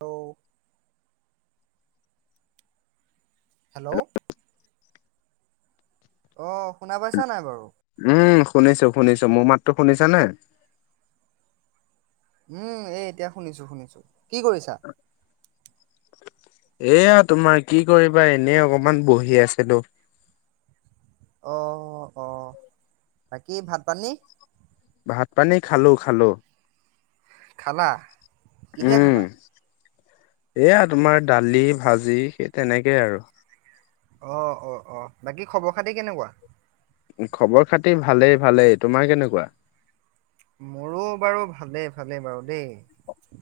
ত hello? অ, শুনা পাইছা নাই বাৰু? উম শুনিছো, শুনিছো মোৰ মাত টো শুনিছানে। উম, এই এতিয়া শুনিছো শুনিছো কি কৰিছা? এয়া তোমাৰ কি কৰিবা এনে অকমান বহি আছিলো। অ, আহ বাকী ভাত, পানী? ভাত, পানী খালো, খালো। খালা কিহে উম খালা? এয়া তোমাৰ দালি, ভাজি সেই তেনেকেই আৰু- অ', অ', অ', বাকী খবৰ খাতি কেনেকুৱা? খবৰ খাতি ভালেই, ভালেই তোমাৰ কেনেকুৱা? মোৰো বাৰু ভালে, ভালে বাৰু দেই।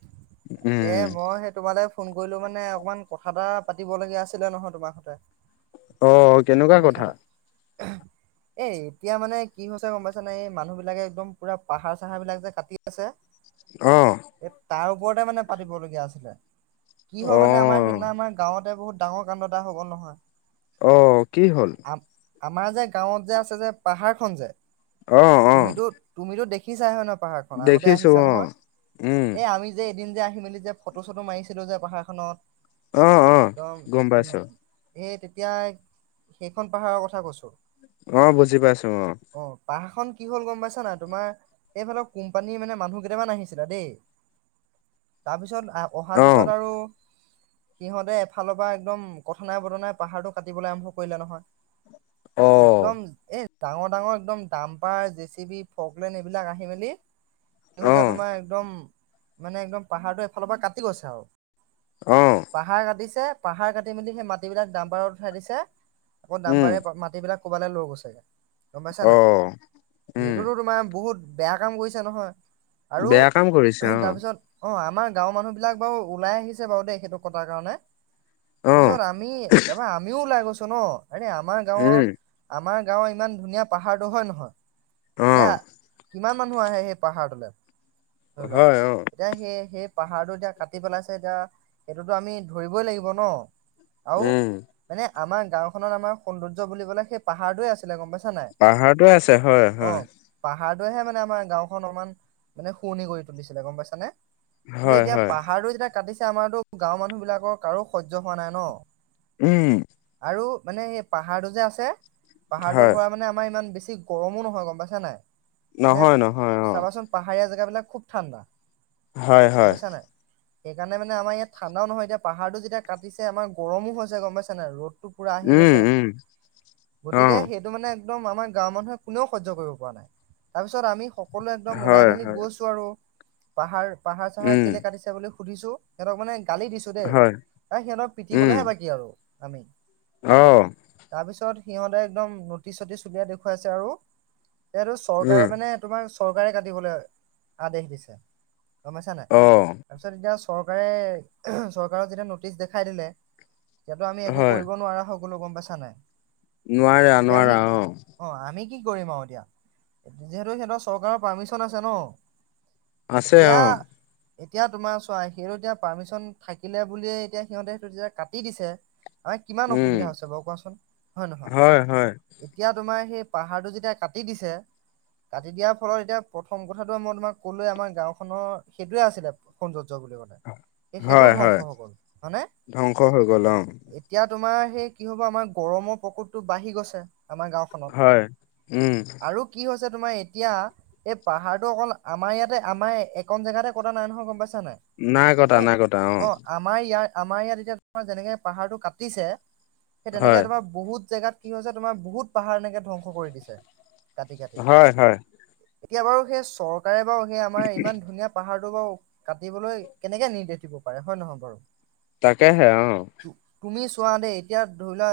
তাকে উম মই সেই তোমালে ফোন কৰিলো মানে অকমান কথা এটা পাতিব লগীয়া আছিলে নহয়, তোমাৰ হতে- অ, কেনেকুৱা কথা। এ, এতিয়া মানে কি হৈছে গম পাইছ নে এই মানুহ বিলাকে একদম পুৰা- পাহাৰ, চাহাৰ বিলাক যে কাটি আছে। আহ। এই তাৰ ওপৰতে মানে পাতিবলগীয়া আছিলে কি হয় অ মানে আমাৰ সেইদিনা আমাৰ গাঁৱত বহুত ডাঙৰ কাণ্ড এটা হ'ল নহয়। অ, কি হ'ল? আম আমাৰ যে গাঁৱত যে, আছে যে, পাহাৰ খন যে, অ অ তুমিতো, তুমিতো দেখিছাই হয়, ন। পাহাৰ খন আগতে দেখিছো আহিছা অ নহয়, উম এই আমি যে এদিন যে আহি মেলি যে ফটো চটো মাৰিছিলো যে পাহাৰখনত অ', অ', গম পাইছো। সেই তেতিয়া সেইখন পাহাৰৰ কথা কৈছো। অ, বুজি পাইছো অ'। পাহাৰ খন কি হ'ল গম পাইছা না, তোমাৰ? এইফালৰ কোম্পানী মানে মানুহ কেইটামান আহিছিলা দেই তাৰপিছত অহাৰ অ পিছত আৰু সিহঁতে এফালৰ পৰা একদম কথনাই বথনাই পাহাৰটো কাটিবলৈ আৰম্ভ কৰিলে নহয়। অ একদম অ এ, ডাঙৰ, ডাঙৰ একদম দাম্পাৰ জে চি বি ফকলে নে বিলাক আহি মেলি স, অ হৈছে তোমাৰ একদম মানে একদম পাহাৰটো এফালৰ পৰা কাটি গৈছে আৰু অ পাহাৰ কাটিছে। পাহাৰ কাটি, মেলি সেই মাটিবিলাক দামবাৰত উঠাই দিছে। আকৌ উম দামবাৰে মাটিবিলাক ক'বালে লৈ গৈছেগে গম পাইছা অ নাই, উম সেইটোতো তোমাৰ বহুত বেয়া কাম কৰিছো নহয় আৰু বেয়া কাম কৰিছে অ তাৰপিছত অ'। আমাৰ গাঁৱৰ মানুহ বিলাক বাৰু ওলাই আহিছে বাৰু দেই সেইটো কটাৰ কাৰণে অ তাৰপিছত আমি তাৰপা আমিও ওলাই গৈছো ন, এনে আমাৰ গাঁৱত উম আমাৰ গাঁও ইমান ধুনীয়া পাহাৰটো হয়, নহয়। অ এতিয়া কিমান মানুহ আহে সেই পাহাৰটোলৈ ধৰি লোৱা হয় অ এতিয়া সেই, সেই পাহাৰটো এতিয়া কাটি পেলাইছে। এতিয়া সেইটোতো আমি ধৰিবই লাগিব, ন। আৰু উম মানে আমাৰ গাওখনত আমাৰ সৌন্দৰ্য বুলিবলে সেই পাহাৰটোয়ে আছিলে গম পাইছ। পাহাৰটোৱে আছে হয়, হয়। সেয়েহে মানে আমাৰ গাওখন অলমান মানে শুৱুৰনি কৰি তুলিছিলে গম পাইছা নে। কিন্তু হয় এতিয়া হয় পাহাৰটো যেতিয়া কাটিছে আমাৰতো গাঁওৰ মানুহ বিলাকৰ কাৰো শৈয্য হোৱা নাই, ন। উম। আৰু মানে এই পাহাৰটো যে আছে, পাহাৰটোৰ হয় পৰা মানে আমাৰ ইমান বেছি গৰমো নহয় গম পাইছা নাই নে, নহয় নহয় অ চাবাচোন পাহাৰীয়া জেগাবলাক খুব ঠাণ্ডা। হয়, গম হয়। পাইছা নাই সেইকাৰণে মানে আমাৰ ইয়াত ঠাণ্ডাও নহয়। এতিয়া পাহাৰটো যেতিয়া কাটিছে আমাৰ গৰমো হৈছে গম পাইছা নে ৰ'দ পুৰা আহি উম গৈছে, উম অ গতিকে, সেইটো মানে একদম আমাৰ গাঁওৰ মানুহে কোনেও সহ্য কৰিব পৰা নাই। তাৰ পিছত আমি সকলোৱে একদম ওলাই হয় মেলি হয় গৈছো আৰু পাহাৰ, পাহাৰ-চাহাৰ উম কেলে কাটিছে বুলি সুধিছো সিহঁতক মানে গালি দিছো দেই হয় ত, সিহঁতক উম পিটিবলৈহে বাকী আৰু আমি। অ সকলোৱে তাৰপিছত সিহঁতে একদম নটিচ-চতিচ উলিয়াই দেখুৱাইছে আৰু সি উম চৰকাৰে মানে তোমাৰ চৰকাৰে কাটিবলৈ আদেশ দিছে। গম পাইছা নে, নাই, অ তাৰপিছত এতিয়া চৰকাৰে চৰকাৰৰ যেতিয়া নটিচ দেখাই দিলে, তেতিয়াতো আমি একো হয় কৰিব নোৱাৰা হক। কনো গম পাইছা নাই। নোৱাৰা, এতিয়া আমি নোৱাৰা অ'। কি কৰিম আৰু এতিয়া যিহেতু সিহতৰ চৰকাৰৰ পাৰ্মিচন আছে ন। আছে, এতিয়া অ'। এতিয়া তোমাৰ চোৱা সেইটো এতিয়া পাৰ্মিচন থাকিলে, বুলিয়ে এতিয়া সিহঁতে, সেইটো যেতিয়া কাটি দিছে। আ, কিমান উম অসুবিধা হৈছে, বাৰু কোৱাচোন হয়, নহয়। হয় হয় এতিয়া তোমাৰ সেই পাহাৰটো যেতিয়া কাটি দিছে। কাটি দিয়াৰ ফলত এতিয়া প্ৰথম কথাটো মই তোমাক ক'লোৱে আমাৰ গাঁওখনৰ সেইটোৱে আছিলে, সন্দো ৰ্য্য, বুলিবলে এ, সেইটোও হয় হয় ধ্বংস হব মানে ধ্বংস হৈ গ'ল অ এতিয়া তোমাৰ সে, কি হ'ব আমাৰ গৰমৰ প্ৰকোপটো বাঢ়ি গৈছে। আমাৰ গাওখনত হয় উম আৰু কি হৈছে, তোমাৰ এতিয়া এই পাহাৰটো অকল আমাৰ ইয়াতে আমাৰ একন জাগাতে কতা নাই, নহয়, গম পাইছা। নে, নাই, এ, অ, আমাৰ ইয়াত আমাৰ ইয়াত এতিয়া তোমাৰ যেনেকে পাহাৰটো কাটিছে, সেই তেনেকে হয় তোমাৰ বহুত জেগাত কি হৈছে, তোমাৰ বহুত পাহাৰ এনেকে ধ্বংস কৰি দিছে। কাটি কাটি হয়, হয়। এতিয়া বাৰু সেই চৰকাৰে বাৰু সেই আমাৰ ইমান ধুনীয়া পাহাৰটো বাৰু কাটিবলৈ কেনেকে নিৰ্দেশ দিব পাৰে হয়, নহয়, বাৰু। তাকে, হে, অ'। তুমি চোৱা দেই এতিয়া ধৰি লোৱা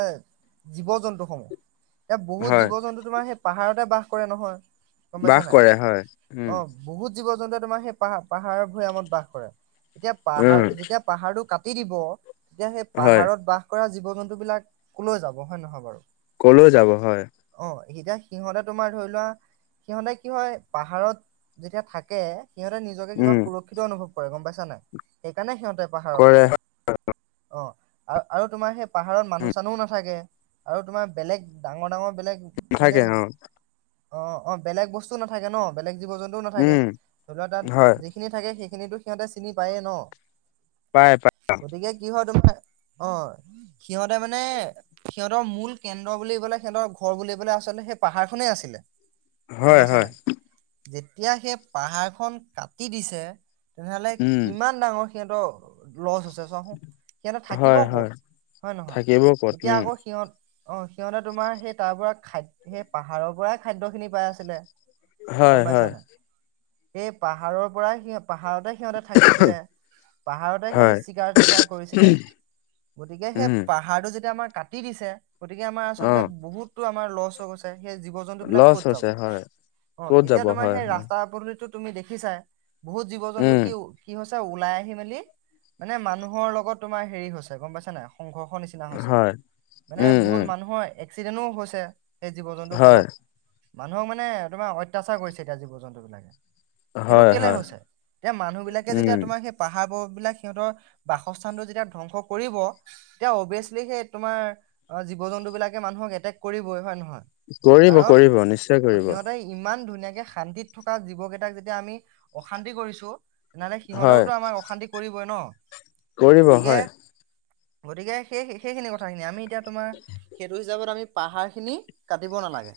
জীৱ, জন্তুসমূহ এতিয়া বহুত হয় জীৱ, জন্তু তোমাৰ সেই পাহাৰতে বাস কৰে নহয় গম পাইছা বাস নাই? কৰে হয় অ উম, বহুত জীৱ জন্তুৱে তোমাৰ সেই পাহাৰ পাহাৰ ভৈয়ামত বাস কৰে, এতিয়া উম পাহাৰ যেতিয়া পাহাৰটো কাটি দিব তেতিয়া সেই হয় পাহাৰত বাস কৰা জীৱ জন্তু বিলাক কলৈ যাব হয় নহয় বাৰু। ক'লৈ যাব হয়। অ এতিয়া সিহঁতে তোমাৰ ধৰি লোৱা সিহঁতে কি হয় পাহাৰত যেতিয়া থাকে সিহঁতে নিজকে কিবা উম সুৰক্ষিত অনুভৱ কৰে গম পাইছা নাই, সেইকাৰণে সিহঁতে পাহাৰত কৰে থাকে অ, আৰু আৰু তোমাৰ সেই পাহাৰত মানুহ চানু নাথাকে আৰু তোমাৰ বেলেগ ডাঙৰ ডাঙৰ বেলেগ নাথাকে মানে অ', অ', অ, বেলেগ বস্তুও নাথাকে ন' বেলেগ জীৱ জন্তুও নাথাকে উম ধৰি লোৱা তাত হয় যিখিনি থাকে সেই সেই খিনিটো সিহঁতে চিনি পায়েই ন' পায় পায় গতিকে কি হয় তোমাৰ অ', সিহঁতে মানে সিহঁতৰ মূল কেন্দ্ৰ বুলিবলে সিহঁতৰ ঘৰ বুলিবলে আচলতে সেই পাহাৰ খনে আছিলে। গম হয়, পাইছা হয়, নাই যেতিয়া সেই পাহাৰ খন কাটি দিছে তেনেহলে উম কিমান ডাঙৰ সিহহতৰ লছ হৈছে। সিহঁতে থাকিব হয় ক'ত, হয় হয় থাকিব ক'ত নহয় এতিয়া উম আকৌ সিহঁত অ', সিহঁতে তোমাৰ সেই তাৰ পৰা খাদ সেই পাহাৰৰ পৰাই খাদ্য খিনি পাই আছিলে। গম হয়, পাইছা হয়, নাই এই পাহাৰৰ পৰা সেই পাহাৰতে সিহঁতে থাকিছিলে পাহাৰতে সিহঁতে হয় চিকাৰ টিকাৰ কৰিছিলে। গতিকে সেই উম পাহাৰটো যেতিয়া আমাৰ কাটি দিছে গতিকে আমাৰ অ আচলতে বহুতো আমাৰ লচ হৈ গৈছে। সেই জীৱ জন্তু বিলাক লছ ক'ত যাব হৈছে হয় অ, ক'ত এতিয়া যাব তোমাৰ হয় সেই হয় ৰাস্তা পদূলিত তুমি দেখিছাই বহুত জীৱ জন্তু উম কি কি হৈছে ওলাই আহি মেলি মানে মানুহৰ লগত তোমাৰ হেৰি হৈছে গম পাইছা নাই? সংঘৰ্ষ নিচিনা হৈছে, হয় মানে উম বহুত উম মানুহৰ এক্সিডেন্টো হৈছে। এই জীৱ জন্তুৰ হয় ফলত, মানুহক মানে তোমাৰ অত্যাচাৰ কৰিছে এতিয়া জীৱ জন্তু বিলাকে। সেইটো হয় কেলে হয় হৈছে, এতিয়া মানুহ বিলাকে যেতিয়া উম তোমাৰ সেই পাহাৰবোৰ বিলাক সিহঁতৰ বাসস্থানটো যেতিয়া ধ্বংস কৰিব তেতিয়া অভিয়াচলি সেই তোমাৰ জীৱ জন্তুবিলাকে মানুহক এটেক কৰিবই হয় নহয়? কৰিব, কাৰণ কৰিব নিশ্চয় কৰিব। এই শান্তিত থকা জীৱ কেইটাক যেতিয়া আমি অশান্তি কৰিছো তেনেহলে হয় সিহঁতেওতো আমাক অশান্তি কৰিবই ন? কৰিব গতিকে হয়, গতিকে সেই সেইখিনি কথাখিনি আমি এতিয়া তোমাৰ সেইটো হিচাপত আমি পাহাৰ খিনি কাটিব নালাগে,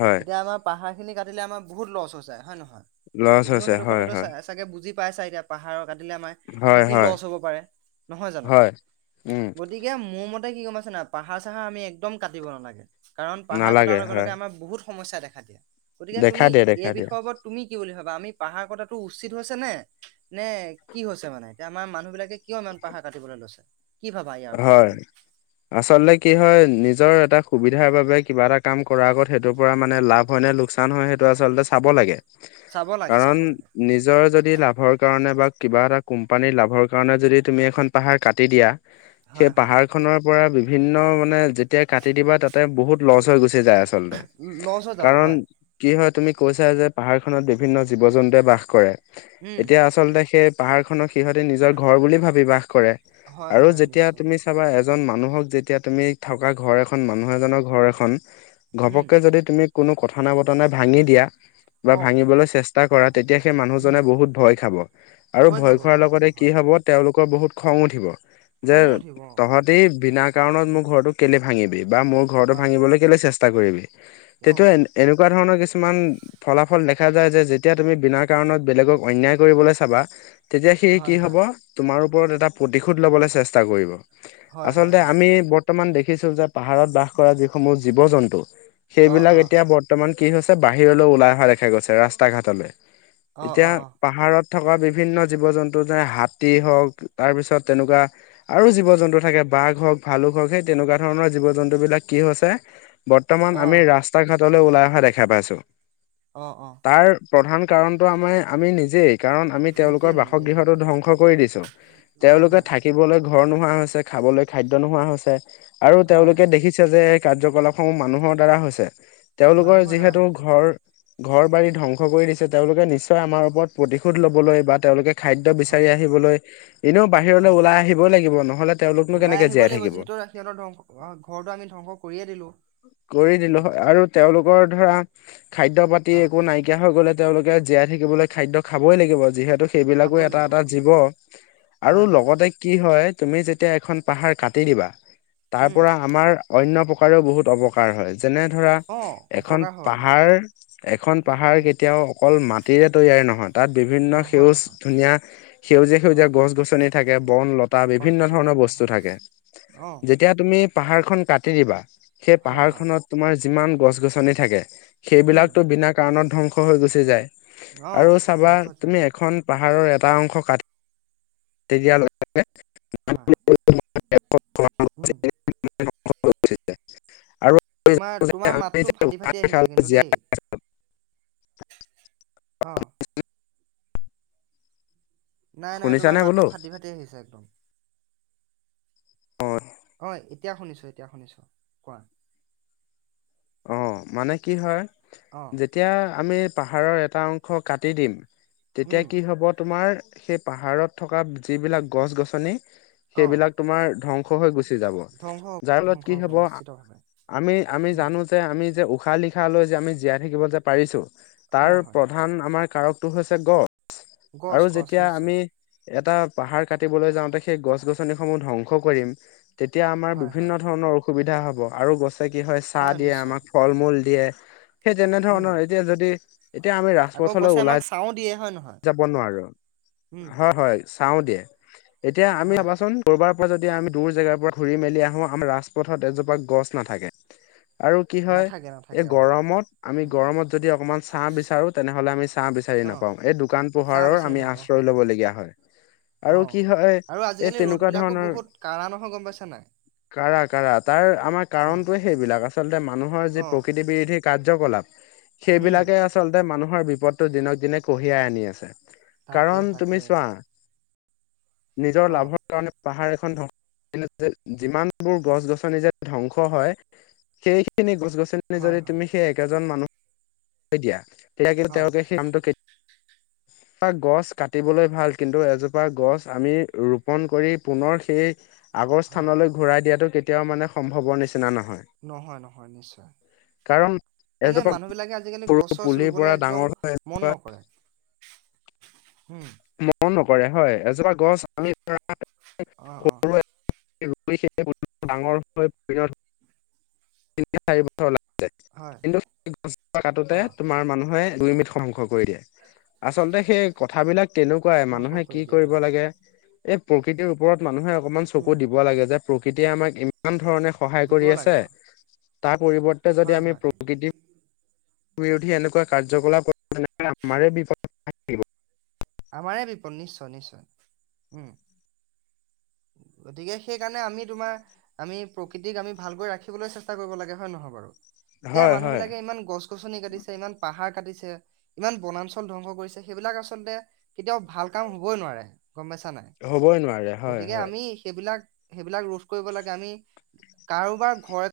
হয় এতিয়া আমাৰ পাহাৰ খিনি কাটিলে আমাৰ বহুত লছ যায় হয় নে নহয়? লছ তুমিও হৈছে সেইটো হয় কথাটো হয় চাগে বুজি পাইছা এতিয়া পাহাৰত কাটিলে আমাৰ কি হয় কি হয় লছ হব পাৰে, নহয় জানো হয় উম গতিকে মোৰ মতে তে কি গমাইছে না পাহাৰ চাহাৰ আমি একদম কাটিব নালাগে কাৰণ পাহাৰ কটাৰ নালাগে লগে লগে হয় আমাৰ বহুত সমস্যা দেখা দিয়া গতিকে দেখা তুমি দিয়ে এই দেখা দিয়ে বিষয়ৰ ওপৰত তুমি কি বুলি ভাব? বা আমি পাহাৰ কটাটো উচিত হৈছে নে, নে কি হৈছে মানে, এতিয়া আমাৰ মানুহ বিলাকে কিয় ইমান পাহাৰ ক কাটিবলৈ লৈছে কি ভাবা ইয়াৰ ওপৰত হয়, তুমি আচলতে কি হয় নিজৰ এটা সুবিধাৰ বাবে কিবা এটা কাম কৰা আগত, সেইটোৰ পৰা মানে লাভ হয় নে লোকচান হয় সেইটো আচলতে চাব লাগে। চাব লাগে কাৰণ চাব লাগে নিজৰ যদি লাভৰ কাৰণে বা কিবা এটা কোম্পানীৰ লাভৰ কাৰণে যদি তুমি এখন পাহাৰ কাটি দিয়া। সেই হয় হয় পাহাৰ খনৰ পৰা বিভিন্ন মানে যেতিয়া কাটি দিবা তাতে বহুত লছ হৈ গুচি যায় আচলতে, লছ হৈ যাব কাৰণ হয় কি হয় তুমি কৈছা যে পাহাৰ খনত বিভিন্ন জীৱ জন্তুৱে বাস কৰে উম এতিয়া আচলতে সেই পাহাৰ খনৰ সিহঁতে নিজৰ ঘৰ বুলি ভাবি বাস কৰে হয় আৰু হয় যেতিয়া নিশ্চয় তুমি চাবা মানুহক যেতিয়া তুমি থকা ঘৰ এখন মানুহ এজনৰ ঘৰ এখন উম ঘপকে যদি তুমি কোনো কথা নাই বতৰা নাই ভাঙি দিয়া বা অ ভাঙিবলৈ চেষ্টা কৰা তেতিয়া সেই উম মানুহজনে বহুত ভয় খাব আৰু ভয় খাব খোৱাৰ খাব লগতে কি হয় হব তেওঁওলোকৰ বহুত খং উঠিব যে খঙো উঠিব অ তহঁতি বিনা কাৰণত উম মোৰ ঘৰতো কেলেই ভাঙিবি বা মোৰ ঘৰতো হয় হয় ভাঙিবলৈ কেলেই চেষ্টা কৰিবি অ তেতিয়া এ এনেকুৱা ধৰণৰ কিছু মান ফলাফল দেখা যায় যে যেতিয়া তুমি বিনা কাৰণত বেলেগক অন্যায় কৰিবলৈ চাবা তেতিয়া সি কি হয় হব হয় তোমাৰ ওপৰত এটা প্ৰতিশোধ লবলৈ চেষ্টা কৰিব হয় হয় আচলতে হয় আমি বৰ্তমান দেখিছো যে পাহাৰত বাস কৰা যিসমূহ জীৱ জন্তু অ সেইবিলাক অ এতিয়া বৰ্তমান কি হৈছে বাহিৰলৈ ওলাই অহা দেখা গৈছে ৰাস্তা ঘাটলৈ অ অ এতিয়া পাহাৰত থকা বিভিন্ন জীৱ জন্তু যে হাতী হওক তাৰ পিছত তেনেকুৱা আৰু জীৱ জন্তু থাকে বাঘ হওক ভালুক হওক সেই তেনেকুৱা ধৰণৰ জীৱ জন্তু বিলাক কি হৈছে বৰ্তমান অ আমি ৰাস্তা ঘাটলৈ ওলাই অহা দেখা পাইছো অ অ তাৰ প্ৰধান কাৰণটো আমাৰ আমি নিজেই কাৰণ আমি নিজে তেওঁলোকৰ নিজে বাসগৃহটো হয় ধ্বংস কৰি দিছো হয় তেওঁলোকে হয় থাকিবলৈ ঘৰ নোহোৱা হৈছে খাবলৈ খাদ্য নোহোৱা হৈছে আৰু হয় তেওঁলোকে দেখিছে যে কাৰ্যকলাপসমূহ মানুহৰ দ্বাৰা হৈছে তেওঁলোকৰ মানুহৰ দ্বাৰা যিহেতু হৈছে ঘৰ হয় ঘৰ বাৰী ধ্বংস কৰি দিছে তেওঁলোকে নিশ্চয় আমাৰ ওপৰত প্ৰতিশোধ ল'বলৈ বা তেওঁলোকে খাদ্য বিচাৰি হয় আহিবলৈ এনেও অ বাহিৰলৈ ওলাই আহিবই লাগিব নহ'লে তেওঁলোকনো ওলাই কেনেকে আহিবই জীয়াই লাগিব থাকিব। যিহেতু সিহঁতৰ ধ্বংস ঘৰটো আমি ধ্বংস কৰিয়ে দিলো কৰি দিলো উম হয় আৰু তেওঁলোকৰ ধৰা খাদ্য পাতি অ একো নাইকিয়া হৈ গ'লে তেওঁলোকে জীয়াই থাকিবলৈ খাদ্য খাবই লাগিব যিহেতু সেইবিলাকো খাবই এটা লাগিব এটা খাবই জীৱ লাগিব হয় আৰু হয় লগতে কি হয় তুমি যেতিয়া এখন পাহাৰ কাটি দিবা তাৰ উম পৰা আমাৰ অণ্য প্ৰকাৰেও বহুত অৱকাৰ হয় যেনে ধৰা অ এখন অপকাৰ হয় হয় পাহাৰ এখন পাহাৰ উম কেতিয়াও অকল মাত তিৰে তৈয়াৰ নহয় তাত বিভিন্ন নহয় সেউজ নহয় ধুনীয়া সেউজীয়া অ সেউজীয়া গছ গছনি থাকে বন লতা গছ বিভিন্ন গছনি ধৰণৰ বস্তু হয় থাকে অ যেতিয়া তুমি পাহাৰখন কাটি দিবা সেই হয় হয় পাহাৰখনত তোমাৰ যিমান গছ গছনি থাকে উম সেইবিলাকতো বিনা কাৰণত ধ্বংস হৈ গুচি যায় অ আৰু চাবা ধ্বংস যায় তুমি হয় এখন পাহাৰৰ এটা এটা অংশ কাটি হয়, তেতিয় উম আৰু তোমাৰ তোমাৰ আমি মাতটো ফাটি ফাটি আহিছে কিন্তু জীয়াই দেই অ নাই নাই তোমাৰ শুনিছানে মাতটো বোলো ফাটি ফাটি আহিছে একদম হয় অ এতিয়া শুনিছো এতিয়া শুনিছো কোৱা অ মানে কি হয় অ, যেতিয়া আমি পাহাৰৰ এটা অংশ কাটি দিম তেতিয়া উম, কি হব তোমাৰ সেই পাহাৰত থকা যিবিলাক গছ গছনি অ, সেইবিলাক তোমাৰ ধ্বংস হৈ গুচি ধ্বংস হ'ব যাৰ ফলত ধ্বংস কি হব নিশ্চিতভাৱে। আমি আমি উম, জানো যে আমি যে উশাহ লিশ লৈ যে আমি জীয়াই থাকিব যে পাৰিছো তাৰ হয় হয়। প্ৰধান আমাৰ কাৰকটো হৈছে গছ গছ আৰু গছ যেতিয়া নিশ্চয় আমি এটা পাহাৰ কাটিবলৈ যাওঁতে সেই গছ গছনিসমূহ ধ্বংস কৰিম তেতিয়া আমাৰ হয় বিভিন্ন হয় ধৰণৰ অসুবিধা হ'ব আৰু গছে কি হয় চাহ দিয়ে আমাক ফল মূল দিয়ে সেই তেনে উম। ধৰণৰ এতিয়া যদি এতিয়া আমি আকৌ ৰাজপথলৈ গছে ওলাই আমাক ছাঁও দিয়ে হয় নহয় যাব নোৱাৰো উম, হয় হয় চাওঁ দিয়ে এতিয়া আমি হয় ভাবাচোন কৰবাৰ পৰা যদি আমি দূৰ জেগাৰ পৰা ঘুৰি মেলি আহো আমাৰ ৰাজপথত এজোপা গছ নাথাকে আৰু কি হয় নাথাকে এই নাথাকে অ, গৰমত আমি উম, গৰমত যদি অকমান ছাঁ বিচাৰো তেনেহ'লে আমি ছাঁ বিচাৰি অ, নাপাওঁ এই দোকান ছাঁ পোহাৰৰ বিচাৰি আমি নাপাওঁ আশ্ৰয় হয় ল'বলগীয়া হয়। আৰু অ, কি হয় আৰু এই আজিকালি ৰ'দ তেনেকুৱা বিলাকো ধৰণৰ। বহুত কাঢ়া নহয় গম পাইছা নাই কাৰা কাৰা তাৰ আমাৰ অ কাৰণটোৱে সেইবিলাক আছ এ মানুহৰ যি অ। প্ৰকৃতি বিৰোধী কাৰ্যকলাপ, উম সেইবিলাকে আচলতে মা মানুহৰ বিপদটো দিনক দিনে কঢ়িয়াই আনি আছে, তাকে কাৰণ তাকে তুমি চোৱা। নিজৰ অ লাভৰ কাৰণে পাহাৰ এখন ধ [unintelligible] যিমানবোৰ গছ গছনি যে ধ্বংস হয়, সেইখিনি গছ গছ হয় যদি হয় তুমি সেই একেজন মানুহকে দিয়া তেতিয়া কিন্তু হয় তেওঁলোকে সেই কামটো এজোপা গছ কাটিবলৈ ভাল কিন্তু এজোপা গছ আমি ৰোপন কৰি পুনৰ সেই আগৰ হয় স্থানলৈ ঘূৰাই দিয়াটো কেতিয়াও মানে সম্ভৱৰ নিচিনা নহয় নহয় নহয় নিশ্চয়। কাৰণ মানে এজোপা মানুহবিলাকে আজিকালি সৰু গছ চছ পুলিৰ পৰা ৰুবলৈ একদম ডাঙৰ হৈ মন এজোপা নকৰে। উম। মৰম নকৰে হয় এজোপা গছ আমি ধৰা অ', অ'। [unintelligible] হয় কিন্তু গছ এটা কাটোতে অ তোমাৰ মানুহে দুই [unintelligible] কৰি দিয়ে আচলতে সেই কথাবিলাক তেনেকুৱাই ধ্বংস মানুহে কি কৰি দিয়া কৰিব হয় লাগে, এই প্ৰকৃতিৰ ওপৰত মানুহে অকমান চকু উম দিব লাগে যে প্ৰকৃতিয়ে আমাক ইমান ধৰণে সহায় দিব কৰি লাগে আছে, অ তাত পৰিৱৰ্তে যদি হয় আমি হয় প্ৰকৃতি বিৰোধী এনেকুৱা কাৰ্যকলাপ তেনে আমাৰে [unintelligible] [unintelligible] নিশ্চয় নিশ্চয়, উম। গতিকে সেইকাৰণে আমি তোমাৰ, আমি প্ৰকৃতিক আমি ভালকৈ ৰাখিবলৈ চেষ্টা কৰিব লাগে হয় নহয় বাৰু। এতিয়া হয় হয় মানুহবিলাকে ইমান গছ গছনি কাটিছে ইমান পাহাৰ কাটিছে। [unintelligible] ইমান বনাঞ্চল ধ্বংস কৰিছে সেইবিলাক আচলতে কেতিয়াও ভাল কাম হ'বই নোৱাৰে। গ'ম পাইছা নাই, হ'বই নোৱাৰে হয় গতিকে হয় আমি সেইবিলাক সেইবিলাক ৰোধ কৰিব লাগে আমি, কাৰোবাৰ ঘৰত